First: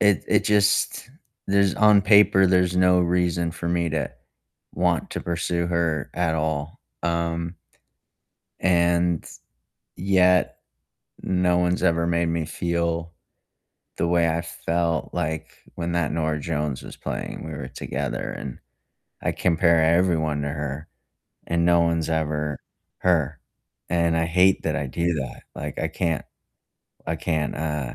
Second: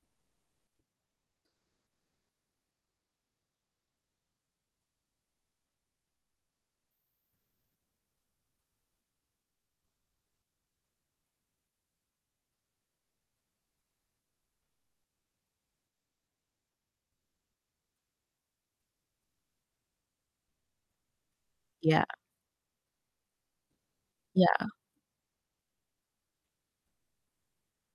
It it just there's on paper, there's no reason for me to want to pursue her at all, um and, yet no one's ever made me feel the way I felt like when that Norah Jones was playing, we were together and I compare everyone to her, and no Yeah. one's ever her, and I hate Yeah. that I do that, like, I can't I can't, uh,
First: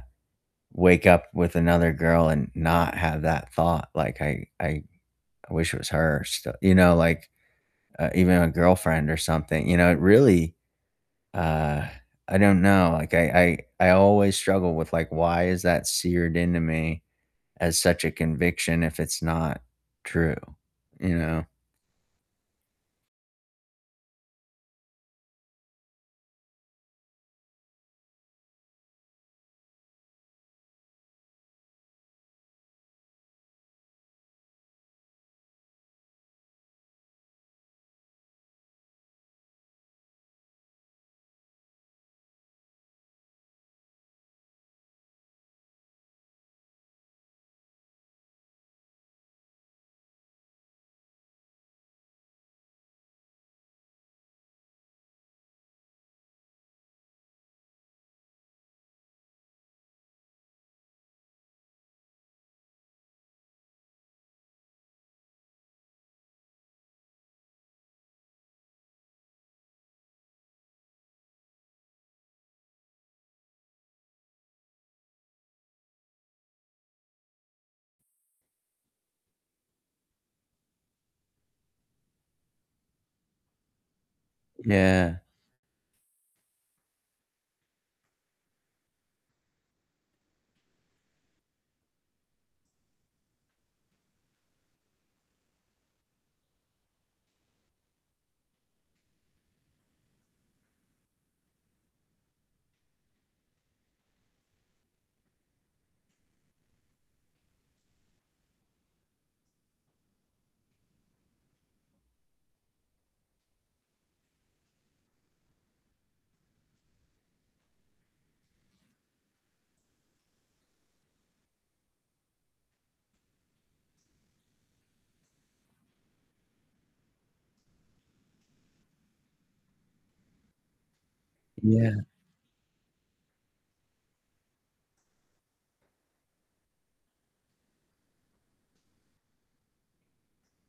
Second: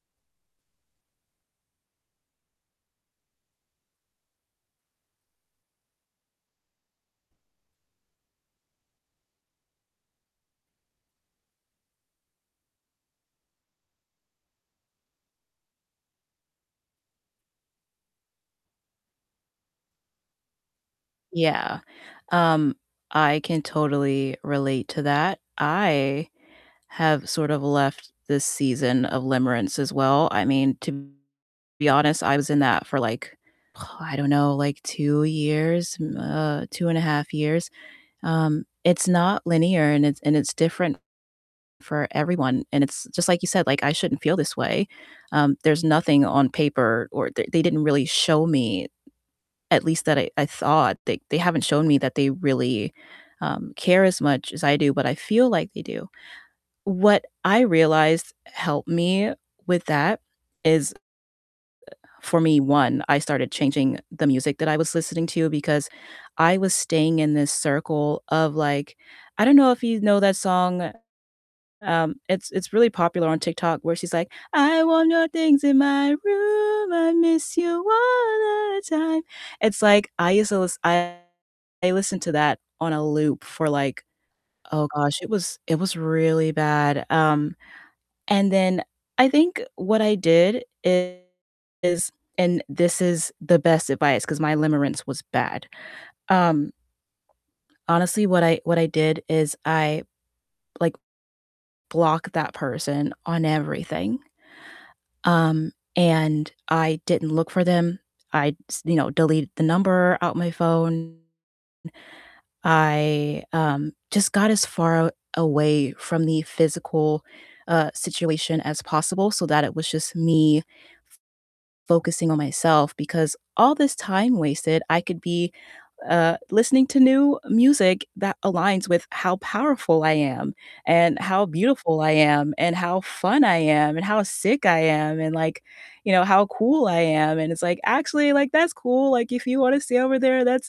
wake up with another girl and not have that thought- like, I I I wish it was her still you know, like, uh even a girlfriend or something, you know, it really, uh I don't know, like, I I I always struggle with, like, "why is that seared into me?" as such a conviction if it's not true, you know? Yeah. Um, I can totally relate to that, I have sort of left this season of limerence as well, I mean, to be honest, I was in that for like oh, I don't know, like 2 years, mm uh, 2 and a 1/2 years, um, it's not linear and it's and it's different for everyone, and it's just like you said, like, I shouldn't feel this way, um, there's nothing on paper or th they didn't really show me, at least that I I thought, they they haven't shown me that they really, um, care as much as I do, but I feel like they do. What I realized helped me with that is, uh, for me, 1,, I started changing the music that I was listening to- because I was staying in this circle of like I don't know if you know that song, um, it's it's really popular on TikTok where she's like, "I want your things in my room, I miss you all the time," it's like, I used to lis I listened to that on a loop for like oh Yeah. gosh, it was it was really bad- um, and then I think what I did is- and this is the best advice 'cause my limerence was bad, um, honestly, what I what I did is I like block that person on everything, um, and I didn't look for them, I s you know, deleted the number out my phone; I, um, just got as far aw away from the physical, uh, situation as possible so that it was just me f focusing on myself, because all this time wasted, I could be, uh, listening to new music that aligns with how powerful I am, and how beautiful Yeah. I am, and how fun I am, and how sick I am, and like, you know, how cool I am, and it's like, "Actually, like, that's cool, like, if you wanna stay over there, that's"